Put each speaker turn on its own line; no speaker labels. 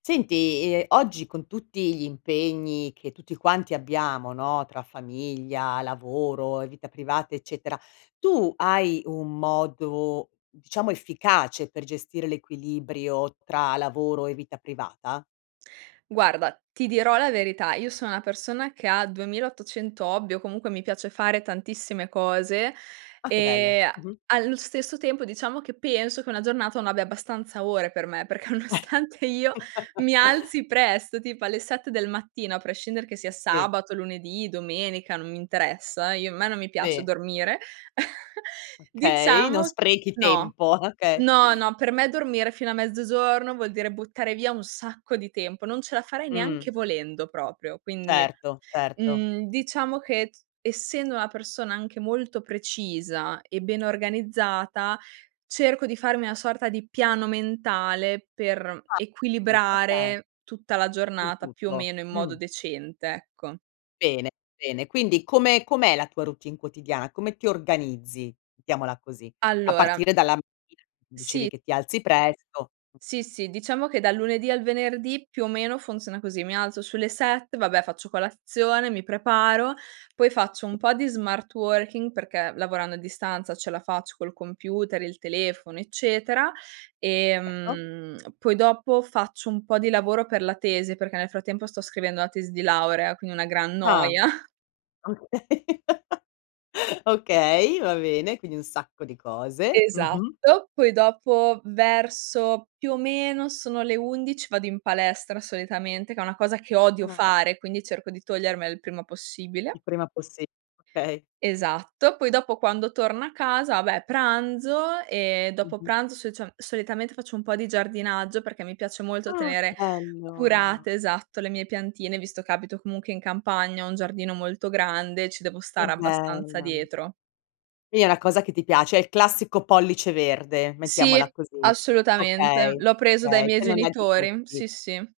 Senti, ehm, oggi, con tutti gli impegni, che tutti quanti abbiamo, no, tra famiglia, lavoro e vita privata, eccetera, tu hai un modo, diciamo, efficace, per gestire l'equilibrio tra lavoro e vita privata?
Guarda, ti dirò la verità: io sono una persona che ha 2.800 hobby, o comunque mi piace fare tantissime cose,
Ah, che bello.
e a
Mh-mh.
allo stesso tempo, diciamo, che penso che una giornata non abbia abbastanza ore per me, perché, nonostante io mi alzi presto, tipo alle 7 del mattino, a prescindere che sia
Sì.
sabato, lunedì, domenica, non mi interessa, io me non mi piace
Sì.
dormire,
Okay, non
diciamo
sprechi
no;
tempo, okay.
no, no, per me dormire fino a mezzogiorno vuol dire buttare via un sacco di tempo, non ce la farei
Mh.
neanche volendo proprio; quindi,
Certo, certo.
mhmm, diciamo che, essendo una persona anche molto precisa e ben organizzata, cerco di farmi una sorta di piano mentale, per
A tri okay.
equilibrare tutta la
Su
giornata più o
tutto.
meno in modo
Mh.
decente, ecco.
Bene, bene. Quindi come com'è la tua routine quotidiana? Come ti organizzi, mettiamola così. A
Allora
partire dalla mattina, dicevi
Sì.
che ti alzi presto.
Sì, sì, diciamo che dal lunedì al venerdì, più o meno funziona così: mi alzo sulle 7, vabbè, faccio colazione, mi preparo, poi faccio un po' di smart working, perché lavorando a distanza ce la faccio col computer, il telefono, eccetera.
Certo.
Ehm, poi dopo faccio un po' di lavoro per la tesi, perché nel frattempo sto scrivendo la tesi di laurea, quindi una gran
Ah!
noia.
Okay. Okay, va bene, quindi un sacco di cose. Mh-mh.
Esatto. Poi dopo, verso più o meno sono le 11, vado in palestra, solitamente, che è una cosa che odio
Ah!
fare, quindi cerco di togliermela il prima possibile.
Il prima possi okay.
Esatto. Poi dopo, quando torno a casa, vabbè pranzo e dopo
Mh-mh.
pranzo, socia solitamente faccio un po' di giardinaggio, perché mi piace molto
Ah, che
tenere
bello!
curate, esatto, le mie piantine, visto che abito comunque in campagna, ho un giardino molto grande e ci devo
Che
stare abbastanza
bella!
dietro.
Sì, è una cosa che ti piace. È il classico pollice verde,
Sì,
mettiamola così.
assolutamente.
Okay,
L'ho preso dai
okay,
miei
che non è da
genitori.
tutti.
Sì, sì.